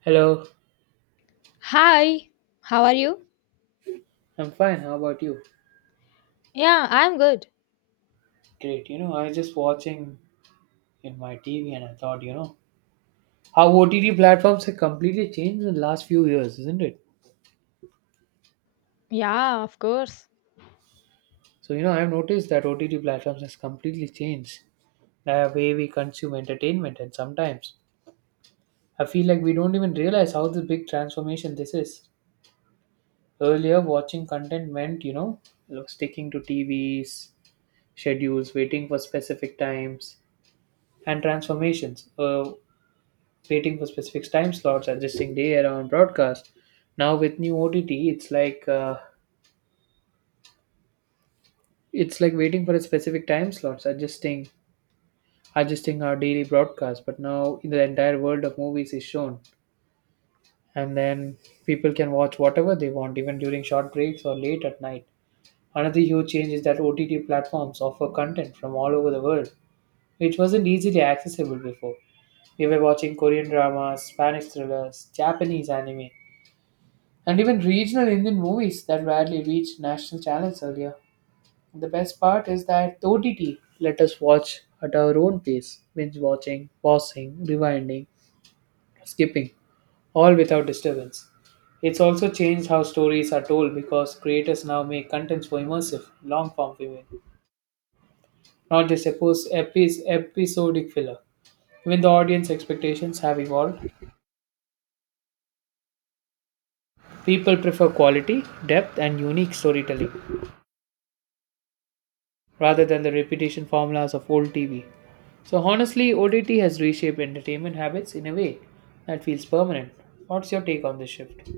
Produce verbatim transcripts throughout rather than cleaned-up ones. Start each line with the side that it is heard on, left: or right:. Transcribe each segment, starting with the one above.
right: Hello,
left: Hi, how are you?
right: I'm fine. How about you?
left: Yeah, I'm good.
right: Great. You know, I was just watching in my T V and I thought, you know, how O T T platforms have completely changed in the last few years, isn't it?
left: Yeah, of course.
right: So, you know, I've noticed that O T T platforms has completely changed the way we consume entertainment, and sometimes I feel like we don't even realize how the big transformation this is. Earlier, watching content meant, you know, sticking to T Vs, schedules, waiting for specific times and transformations. Uh, waiting for specific time slots, adjusting day around broadcast. Now with new O T T, it's like uh, it's like waiting for a specific time slots, adjusting adjusting our daily broadcast. But now the entire world of movies is shown, and then people can watch whatever they want, even during short breaks or late at night. Another huge change is that O T T platforms offer content from all over the world, which wasn't easily accessible before. We were watching Korean dramas, Spanish thrillers, Japanese anime, and even regional Indian movies that rarely reached national channels earlier. The best part is that the O T T let us watch at our own pace, binge watching, pausing, rewinding, skipping, all without disturbance. It's also changed how stories are told because creators now make contents for immersive, long form viewing, not just a post epi- episodic filler. Even the audience expectations have evolved. People prefer quality, depth, and unique storytelling rather than the repetition formulas of old T V. So honestly, O T T has reshaped entertainment habits in a way that feels permanent. What's your take on this shift?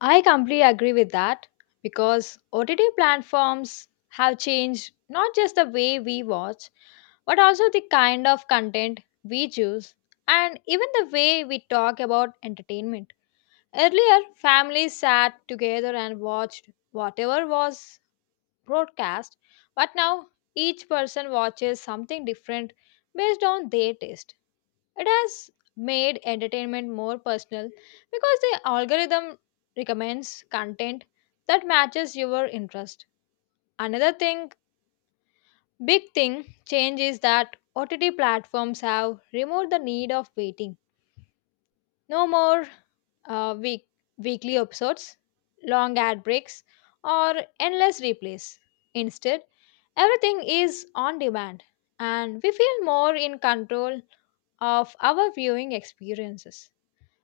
left: I completely agree with that because O T T platforms have changed not just the way we watch, but also the kind of content we choose and even the way we talk about entertainment. Earlier, families sat together and watched whatever was broadcast, but now each person watches something different based on their taste. It has made entertainment more personal because the algorithm recommends content that matches your interest. Another thing, big thing change is that O T T platforms have removed the need of waiting. No more uh, week, weekly episodes, long ad breaks, or endless replays. Instead, everything is on demand and we feel more in control of our viewing experiences.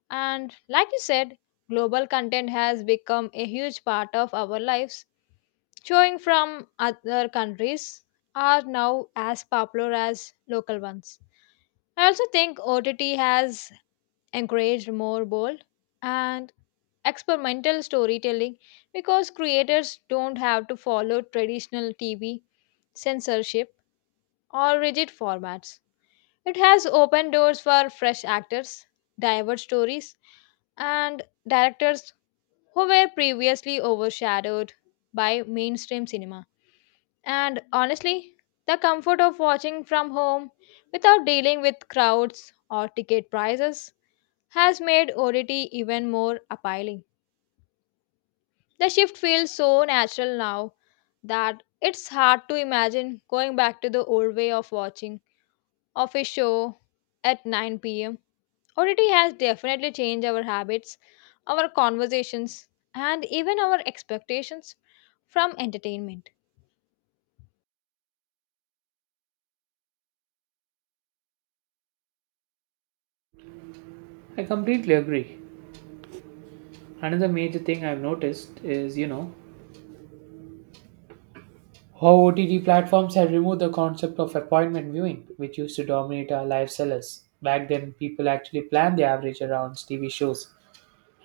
left: And like you said, global content has become a huge part of our lives. Showing from other countries are now as popular as local ones. I also think O T T has encouraged more bold and experimental storytelling because creators don't have to follow traditional T V censorship or rigid formats. It has opened doors for fresh actors, diverse stories, and directors who were previously overshadowed by mainstream cinema. And honestly, the comfort of watching from home without dealing with crowds or ticket prices has made O T T even more appealing. The shift feels so natural now that it's hard to imagine going back to the old way of watching of a show at nine p m. O T T has definitely changed our habits, our conversations, and even our expectations from entertainment.
right: I completely agree. Another major thing I've noticed is, you know, how O T T platforms have removed the concept of appointment viewing, which used to dominate our lifestyles. Back then, people actually planned their average around T V shows,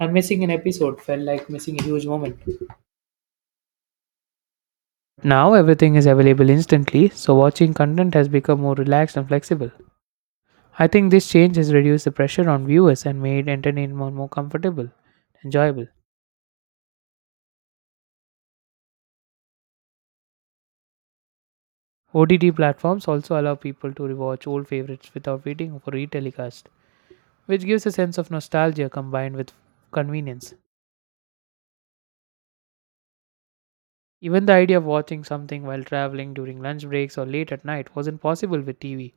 right: and missing an episode felt like missing a huge moment. Now everything is available instantly, so watching content has become more relaxed and flexible. I think this change has reduced the pressure on viewers and made entertainment more comfortable, enjoyable. O T T platforms also allow people to rewatch old favorites without waiting for retelecast, which gives a sense of nostalgia combined with convenience. Even the idea of watching something while traveling during lunch breaks or late at night wasn't possible with T V,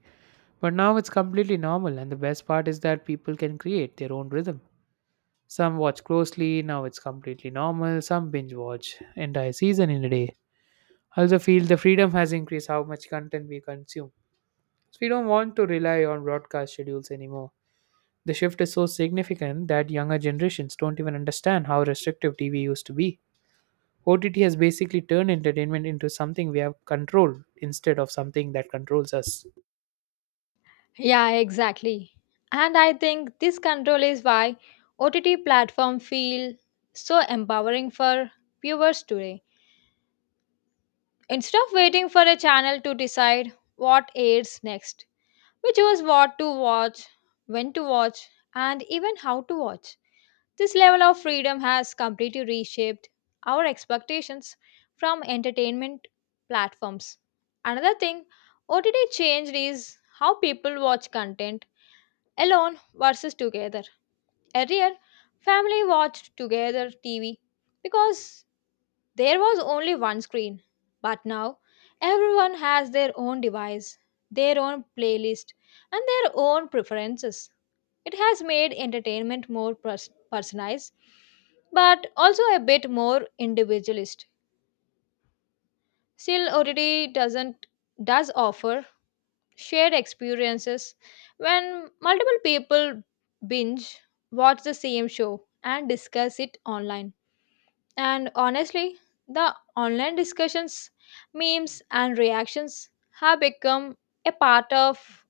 right: but now it's completely normal, and the best part is that people can create their own rhythm. Some watch closely, now it's completely normal, some binge watch entire season in a day also feel the freedom has increased how much content we consume. So we don't want to rely on broadcast schedules anymore. The shift is so significant that younger generations don't even understand how restrictive T V used to be. O T T has basically turned entertainment into something we have control instead of something that controls us.
left: Yeah, exactly. And I think this control is why O T T platform feel so empowering for viewers today. Instead of waiting for a channel to decide what airs next, we choose what to watch, when to watch, and even how to watch. This level of freedom has completely reshaped our expectations from entertainment platforms. Another thing O T T changed is how people watch content alone versus together. Earlier, family watched together T V because there was only one screen. But now, everyone has their own device, their own playlist, and their own preferences. It has made entertainment more pers- personalized, but also a bit more individualist. Still, O T T doesn't does offer shared experiences when multiple people binge watch the same show and discuss it online. And honestly, the online discussions, memes, and reactions have become a part of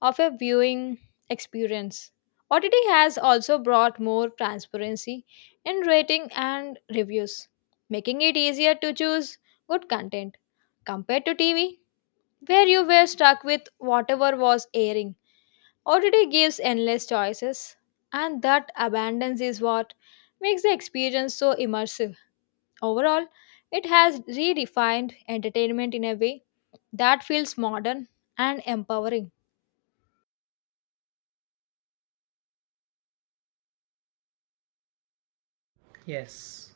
left: of a viewing experience. O T T has also brought more transparency in rating and reviews, making it easier to choose good content compared to T V, where you were stuck with whatever was airing. O T T gives endless choices, and that abundance is what makes the experience so immersive. Overall, it has redefined entertainment in a way that feels modern and empowering.
right: Yes.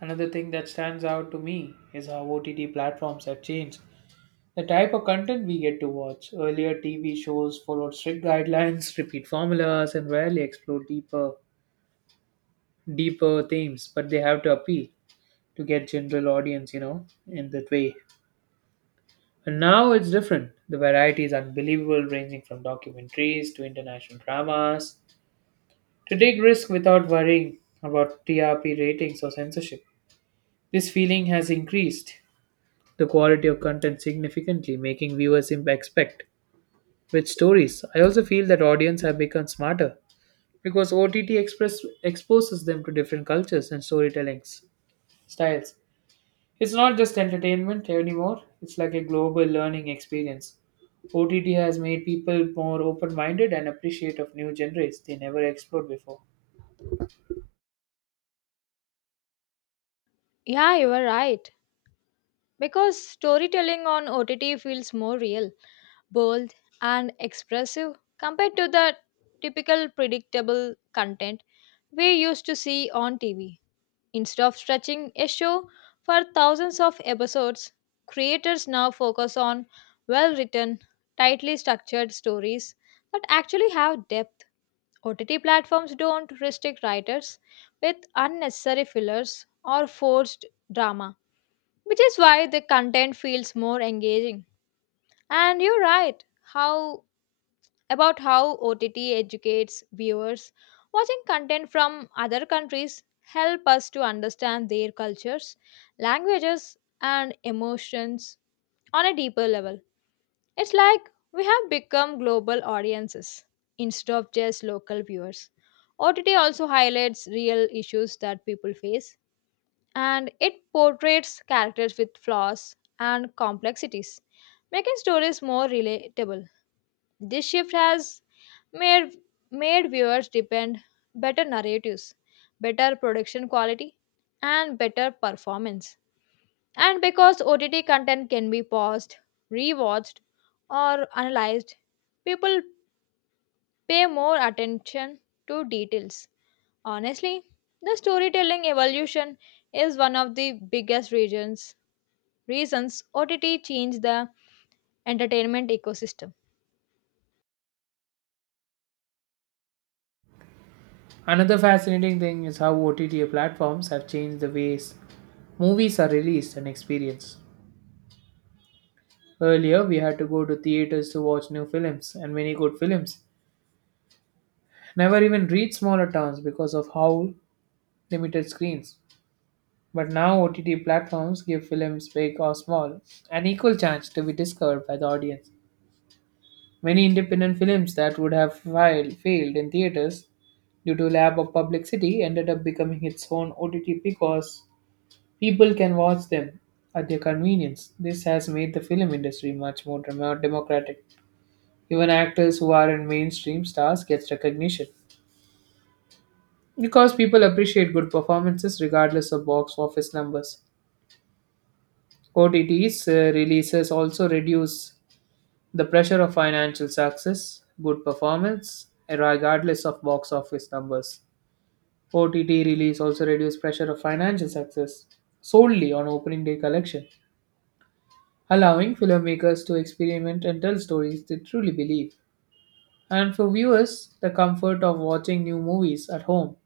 right: Another thing that stands out to me is how O T T platforms have changed. The type of content we get to watch. Earlier, T V shows followed strict guidelines, repeat formulas, and rarely explored deeper deeper themes, but they have to appeal to get general audience, you know, in that way. And now it's different. The variety is unbelievable, ranging from documentaries to international dramas to take risk without worrying about T R P ratings or censorship. This feeling has increased the quality of content significantly, making viewers imp- expect which stories. I also feel that audience have become smarter because O T T express exposes them to different cultures and storytelling s- styles. It's not just entertainment anymore, it's like a global learning experience. O T T has made people more open minded and appreciative of new genres they never explored before.
left: Yeah, you are right. Because storytelling on O T T feels more real, bold, and expressive compared to the typical predictable content we used to see on T V. Instead of stretching a show for thousands of episodes, creators now focus on well written, tightly structured stories that actually have depth. O T T platforms don't restrict writers with unnecessary fillers or forced drama which is why the content feels more engaging. And you're right how about how O T T educates viewers. Watching content from other countries help us to understand their cultures, languages and emotions on a deeper level. It's like we have become global audiences instead of just local viewers. O T T also highlights real issues that people face and it portrays characters with flaws and complexities, making stories more relatable. This shift has made, made viewers depend better narratives, better production quality, and better performance. And because O T T content can be paused, rewatched, or analyzed, people pay more attention to details. Honestly, the storytelling evolution is one of the biggest reasons reasons O T T changed the entertainment ecosystem.
right: Another fascinating thing is how O T T platforms have changed the ways movies are released and experienced. Earlier, we had to go to theaters to watch new films, and many good films never even reached smaller towns because of how limited screens. But now, O T T platforms give films, big or small, an equal chance to be discovered by the audience. Many independent films that would have fail- failed in theaters due to lack of publicity ended up becoming its own O T T because people can watch them at their convenience. This has made the film industry much more dem- democratic. Even actors who aren't mainstream stars get recognition because people appreciate good performances regardless of box office numbers. O T Ts uh, releases also reduce the pressure of financial success, good performance, regardless of box office numbers. O T T release also reduced pressure of financial success solely on opening day collection, allowing filmmakers to experiment and tell stories they truly believe. And for viewers, the comfort of watching new movies at home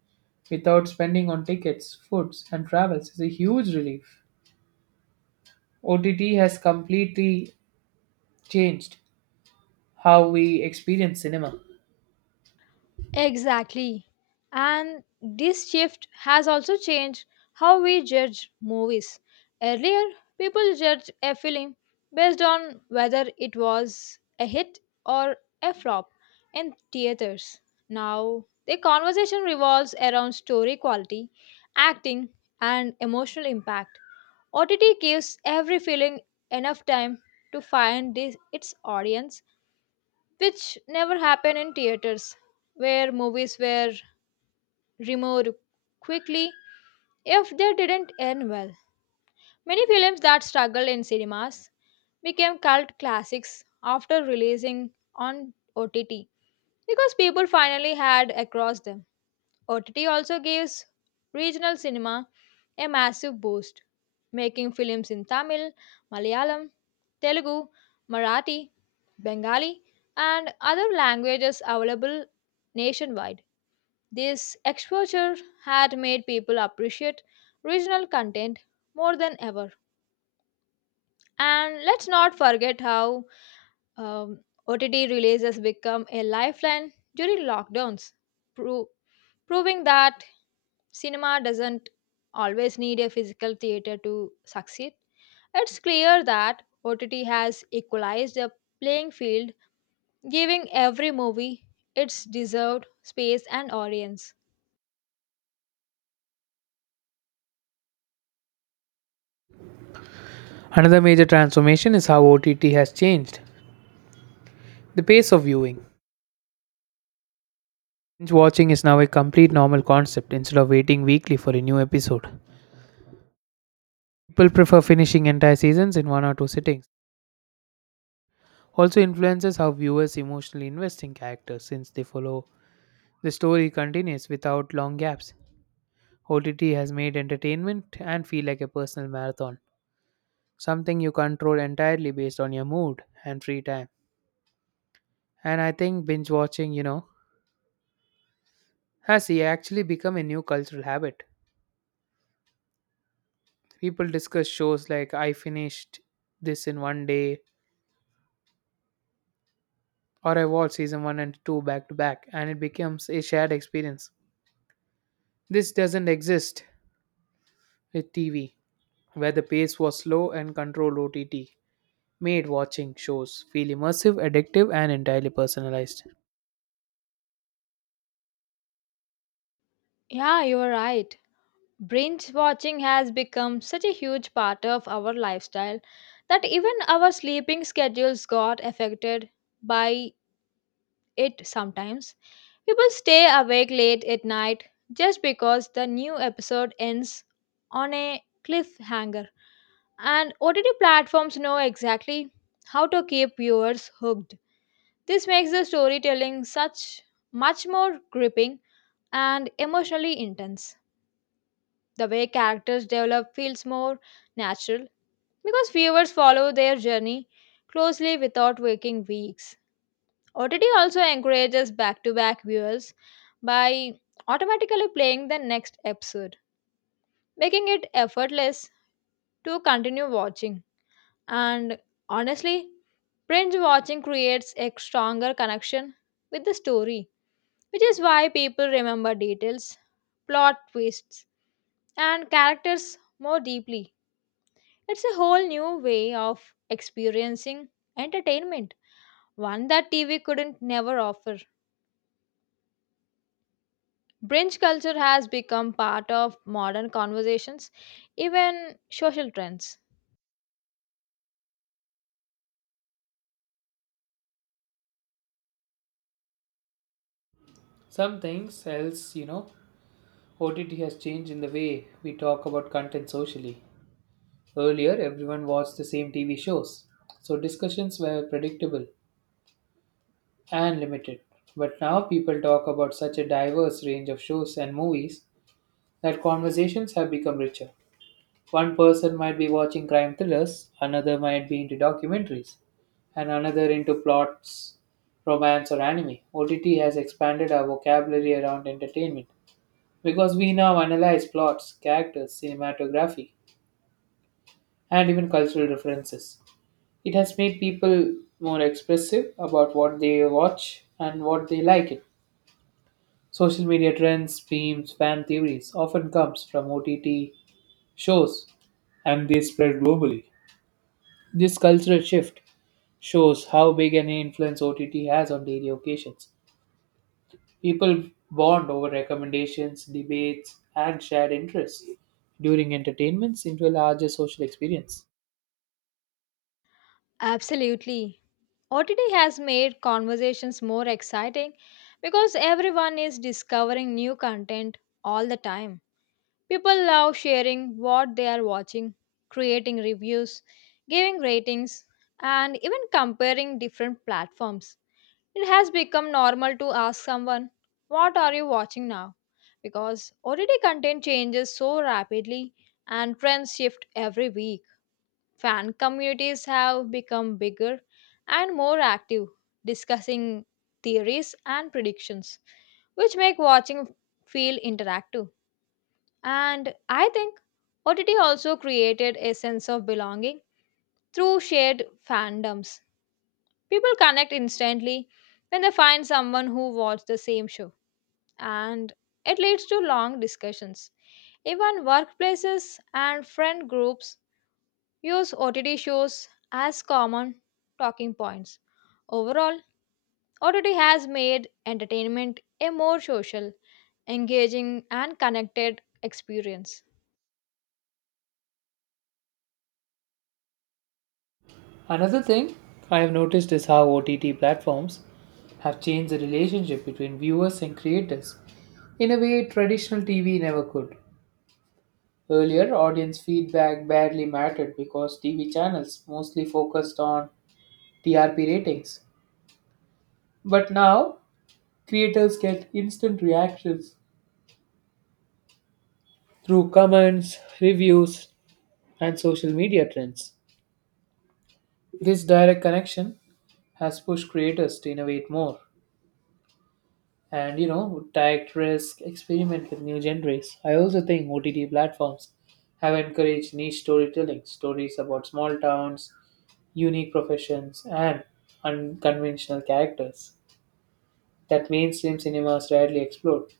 right: without spending on tickets, foods, and travels is a huge relief. O T T has completely changed how we experience cinema.
left: Exactly. And this shift has also changed how we judge movies. Earlier, people judged a film based on whether it was a hit or a flop in theaters. Now, the conversation revolves around story quality, acting, and emotional impact. O T T gives every feeling enough time to find this, its audience which never happened in theaters, where movies were removed quickly if they didn't end well. Many films that struggled in cinemas became cult classics after releasing on O T T because people finally had across them. O T T also gives regional cinema a massive boost, making films in Tamil, Malayalam, Telugu, Marathi, Bengali, and other languages available nationwide. This exposure had made people appreciate regional content more than ever. And let's not forget how um, O T T releases become a lifeline during lockdowns, pro- proving that cinema doesn't always need a physical theater to succeed. It's clear that O T T has equalized the playing field giving every movie its deserved space and audience.
right: Another major transformation is how O T T has changed the pace of viewing. Binge watching is now a complete normal concept instead of waiting weekly for a new episode. People prefer finishing entire seasons in one or two sittings. Also influences how viewers emotionally invest in characters since they follow the story continues without long gaps. O T T has made entertainment and feel like a personal marathon, something you control entirely based on your mood and free time. And I think binge watching, you know, has actually become a new cultural habit. People discuss shows like I finished this in one day, or I watched season one and two back to back, and it becomes a shared experience. This doesn't exist with T V, where the pace was slow and controlled. O T T made watching shows feel immersive, addictive, and entirely personalized.
left: Yeah, you are right. Binge watching has become such a huge part of our lifestyle that even our sleeping schedules got affected by it sometimes. People stay awake late at night just because the new episode ends on a cliffhanger, and O T T platforms know exactly how to keep viewers hooked. This makes the storytelling such much more gripping and emotionally intense. The way characters develop feels more natural because viewers follow their journey closely without waking weeks. O T T also encourages back to back viewers by automatically playing the next episode, making it effortless to continue watching. And honestly, binge watching creates a stronger connection with the story which is why people remember details, plot twists, and characters more deeply. It's a whole new way of experiencing entertainment, one that T V couldn't never offer. Binge culture has become part of modern conversations, even social trends.
right: Some things else, you know, O T T has changed in the way we talk about content socially. Earlier, everyone watched the same T V shows, so discussions were predictable and limited. But now people talk about such a diverse range of shows and movies that conversations have become richer. One person might be watching crime thrillers, another might be into documentaries, and another into plots, romance, or anime. O T T has expanded our vocabulary around entertainment because we now analyze plots, characters, cinematography, and even cultural references. It has made people more expressive about what they watch and what they like it. Social media trends, memes, fan theories often comes from O T T shows and they spread globally. This cultural shift shows how big an influence O T T has on daily occasions. People bond over recommendations, debates, and shared interests during entertainments into a larger social experience.
left: Absolutely. O T T has made conversations more exciting because everyone is discovering new content all the time. People love sharing what they are watching, creating reviews, giving ratings, and even comparing different platforms. It has become normal to ask someone, what are you watching now? Because O T T content changes so rapidly and trends shift every week. Fan communities have become bigger and more active, discussing theories and predictions, which make watching feel interactive. And I think O T T also created a sense of belonging through shared fandoms. People connect instantly when they find someone who watched the same show, and it leads to long discussions. Even workplaces and friend groups use O T T shows as common talking points. Overall, O T T has made entertainment a more social, engaging, and connected experience.
right: Another thing I have noticed is how O T T platforms have changed the relationship between viewers and creators in a way traditional T V never could. Earlier, audience feedback barely mattered because T V channels mostly focused on T R P ratings. But now, creators get instant reactions through comments, reviews, and social media trends. This direct connection has pushed creators to innovate more. and you know direct risk experiment with new genres. I also think OTT platforms have encouraged niche storytelling, stories about small towns, unique professions, and unconventional characters that mainstream cinemas rarely explored.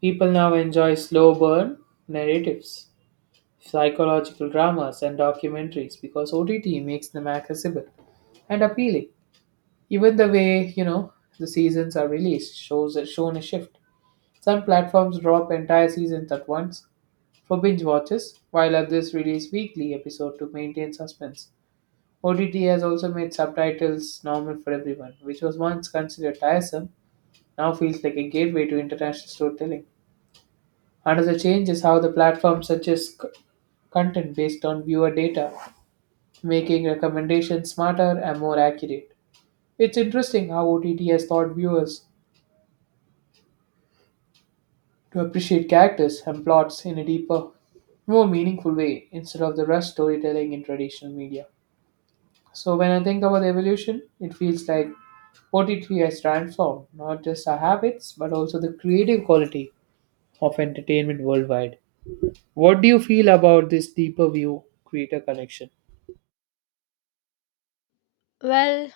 right: People now enjoy slow burn narratives, psychological dramas, and documentaries because OTT makes them accessible and appealing. Even the way, you know, the seasons are released shows shown a shift. Some platforms drop entire seasons at once for binge watches, while others release weekly episodes to maintain suspense. O T T has also made subtitles normal for everyone, which was once considered tiresome, now feels like a gateway to international storytelling. Another change is how the platform suggests c- content based on viewer data, making recommendations smarter and more accurate. It's interesting how O T T has taught viewers to appreciate characters and plots in a deeper, more meaningful way instead of the rushed storytelling in traditional media. So when I think about the evolution, it feels like O T T has transformed not just our habits but also the creative quality of entertainment worldwide. What do you feel about this deeper view creator connection?
left: Well,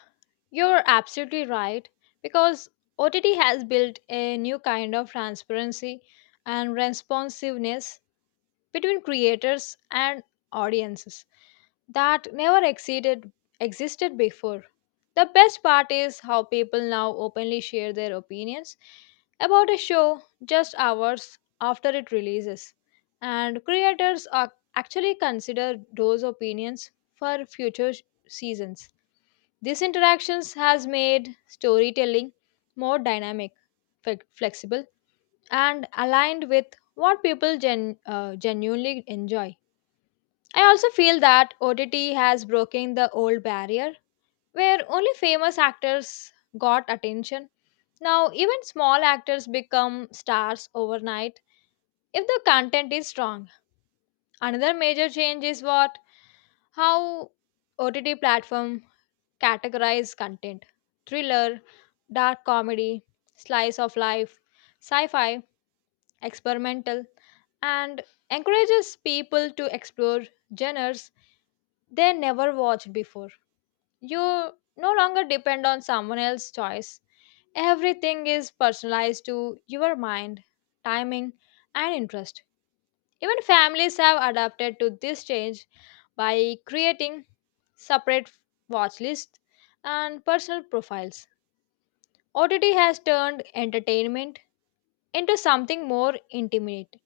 left: you're absolutely right because O T T has built a new kind of transparency and responsiveness between creators and audiences that never exceeded existed before. The best part is how people now openly share their opinions about a show just hours after it releases and creators ac- actually consider those opinions for future sh- seasons. These interactions has made storytelling more dynamic, flex- flexible, and aligned with what people gen- uh, genuinely enjoy. I also feel that O T T has broken the old barrier where only famous actors got attention. Now, even small actors become stars overnight if the content is strong. Another major change is what how O T T platform categorize content thriller, dark comedy, slice of life, sci fi, experimental, and encourages people to explore genres they never watched before. You no longer depend on someone else's choice. Everything is personalized to your mind, timing, and interest. Even families have adapted to this change by creating separate watch lists and personal profiles. O T T has turned entertainment into something more intimate,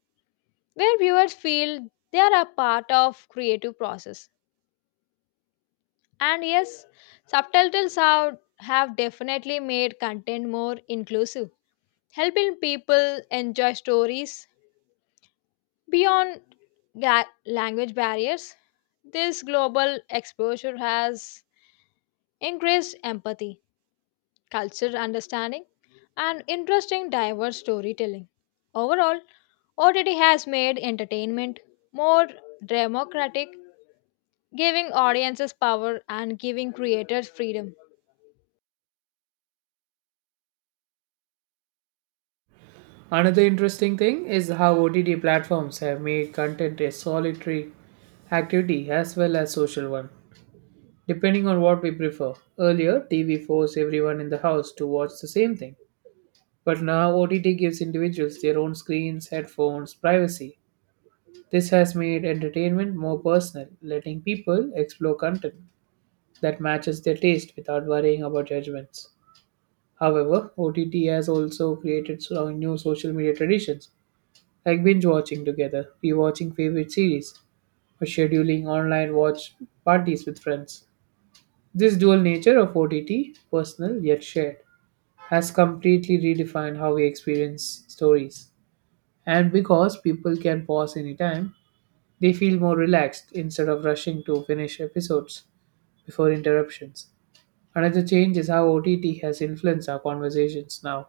left: where viewers feel they are a part of creative process. And yes, subtitles have, have definitely made content more inclusive, helping people enjoy stories beyond ga- language barriers. This global exposure has increased empathy cultural understanding, and interesting diverse storytelling. Overall, O T T has made entertainment more democratic, giving audiences power and giving creators freedom.
right: Another interesting thing is how O T T platforms have made content a solitary activity as well as social one. Depending on what we prefer. Earlier, T V forced everyone in the house to watch the same thing. But now O T T gives individuals their own screens, headphones, privacy. This has made entertainment more personal, letting people explore content that matches their taste without worrying about judgments. However, O T T has also created so- new social media traditions like binge watching together, rewatching favorite series, or scheduling online watch parties with friends. This dual nature of O T T, personal yet shared, has completely redefined how we experience stories. And because people can pause anytime, they feel more relaxed instead of rushing to finish episodes before interruptions. Another change is how O T T has influenced our conversations now.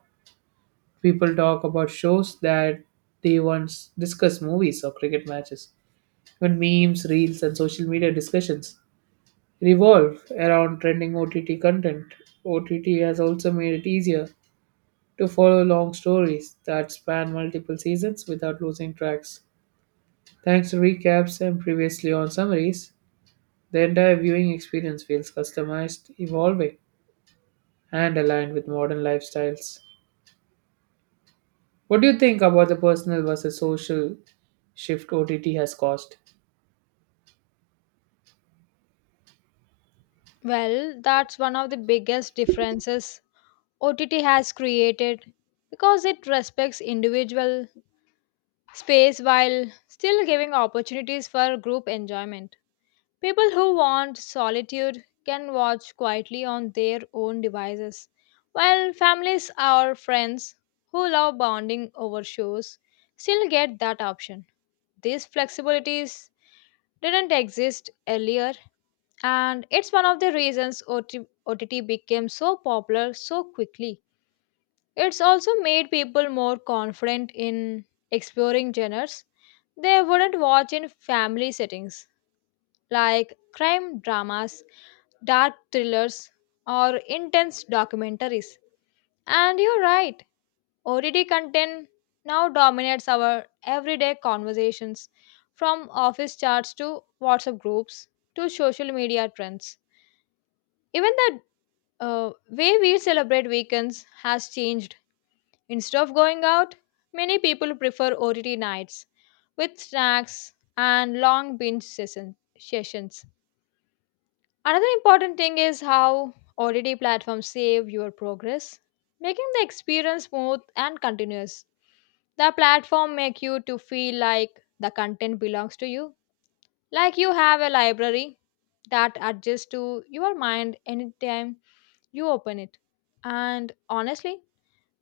right: People talk about shows that they once discussed movies or cricket matches. Even memes, reels, and social media discussions revolve around trending O T T content. O T T has also made it easier to follow long stories that span multiple seasons without losing tracks. Thanks to recaps and previously on summaries, the entire viewing experience feels customized, evolving, and aligned with modern lifestyles. What do you think about the personal versus social shift O T T has caused?
left: Well, that's one of the biggest differences O T T has created because it respects individual space while still giving opportunities for group enjoyment. People who want solitude can watch quietly on their own devices, while families or friends who love bonding over shows still get that option. These flexibilities didn't exist earlier, and it's one of the reasons O T- O T T became so popular so quickly. It's also made people more confident in exploring genres they wouldn't watch in family settings like crime dramas, dark thrillers, or intense documentaries. And you're right, O T T content now dominates our everyday conversations from office chats to WhatsApp groups to social media trends. Even the uh, way we celebrate weekends has changed. Instead of going out, many people prefer O T T nights with snacks and long binge session- sessions. Another important thing is how O D D platforms save your progress, making the experience smooth and continuous. The platform make you to feel like the content belongs to you, like you have a library that adjusts to your mind anytime you open it. And honestly,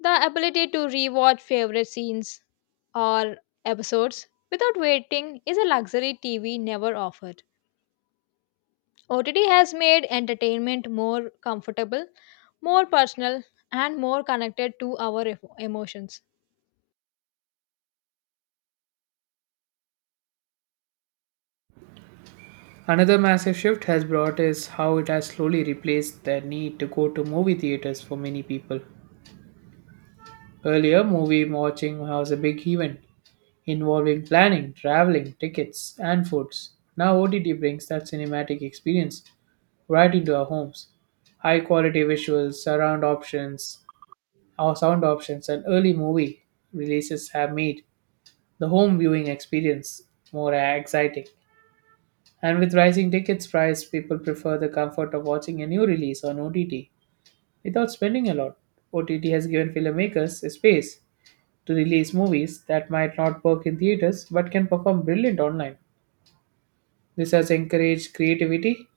left: the ability to rewatch favorite scenes or episodes without waiting is a luxury T V never offered. O T T has made entertainment more comfortable, more personal, and more connected to our ef- emotions.
right: Another massive shift has brought is how it has slowly replaced the need to go to movie theaters for many people. Earlier, movie watching was a big event involving planning, traveling, tickets, and foods. Now, O T T brings that cinematic experience right into our homes. High quality visuals, surround options, or sound options, and early movie releases have made the home viewing experience more exciting. And with rising tickets price, people prefer the comfort of watching a new release on O T T without spending a lot. O T T has given filmmakers a space to release movies that might not work in theaters but can perform brilliant online. This has encouraged creativity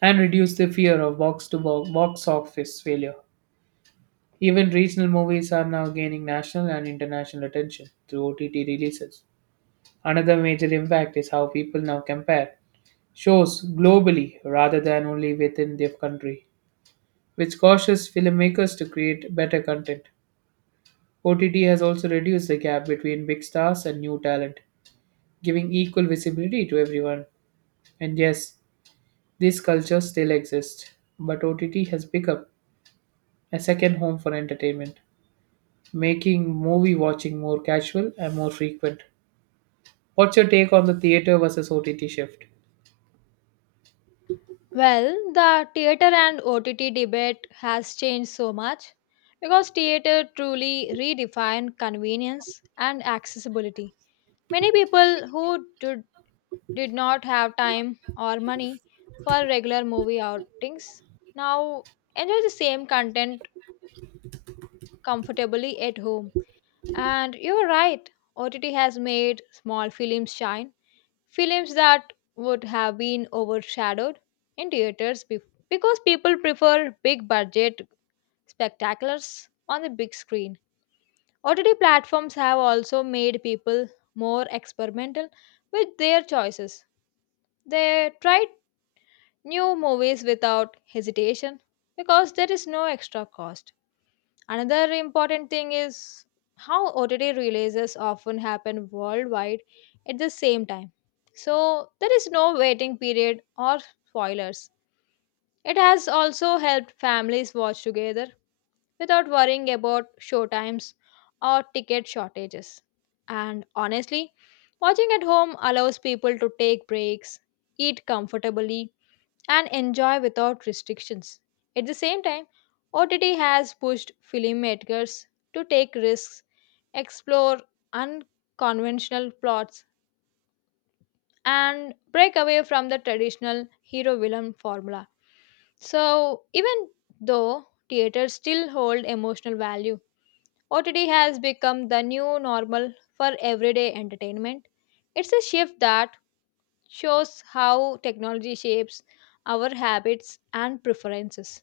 right: and reduced the fear of box to box office failure. Even regional movies are now gaining national and international attention through O T T releases. Another major impact is how people now compare shows globally rather than only within their country, which causes filmmakers to create better content. O T T has also reduced the gap between big stars and new talent, giving equal visibility to everyone. And yes, these cultures still exist, but O T T has become a second home for entertainment, making movie watching more casual and more frequent. What's your take on the theater versus O T T shift?
left: Well, the theater and O T T debate has changed so much because theater truly redefined convenience and accessibility. Many people who did, did not have time or money for regular movie outings now enjoy the same content comfortably at home. And you're right, O T T has made small films shine, films that would have been overshadowed in theaters bef- because people prefer big budget spectaculars on the big screen. O T T platforms have also made people more experimental with their choices. They tried new movies without hesitation because there is no extra cost. Another important thing is how O T T releases often happen worldwide at the same time. So there is no waiting period or spoilers. It has also helped families watch together without worrying about show times or ticket shortages. And honestly, watching at home allows people to take breaks, eat comfortably, and enjoy without restrictions. At the same time, O T T has pushed filmmakers to take risks, explore unconventional plots, and break away from the traditional hero villain formula. So, even though theaters still hold emotional value, O T T has become the new normal for everyday entertainment. It's a shift that shows how technology shapes our habits and preferences.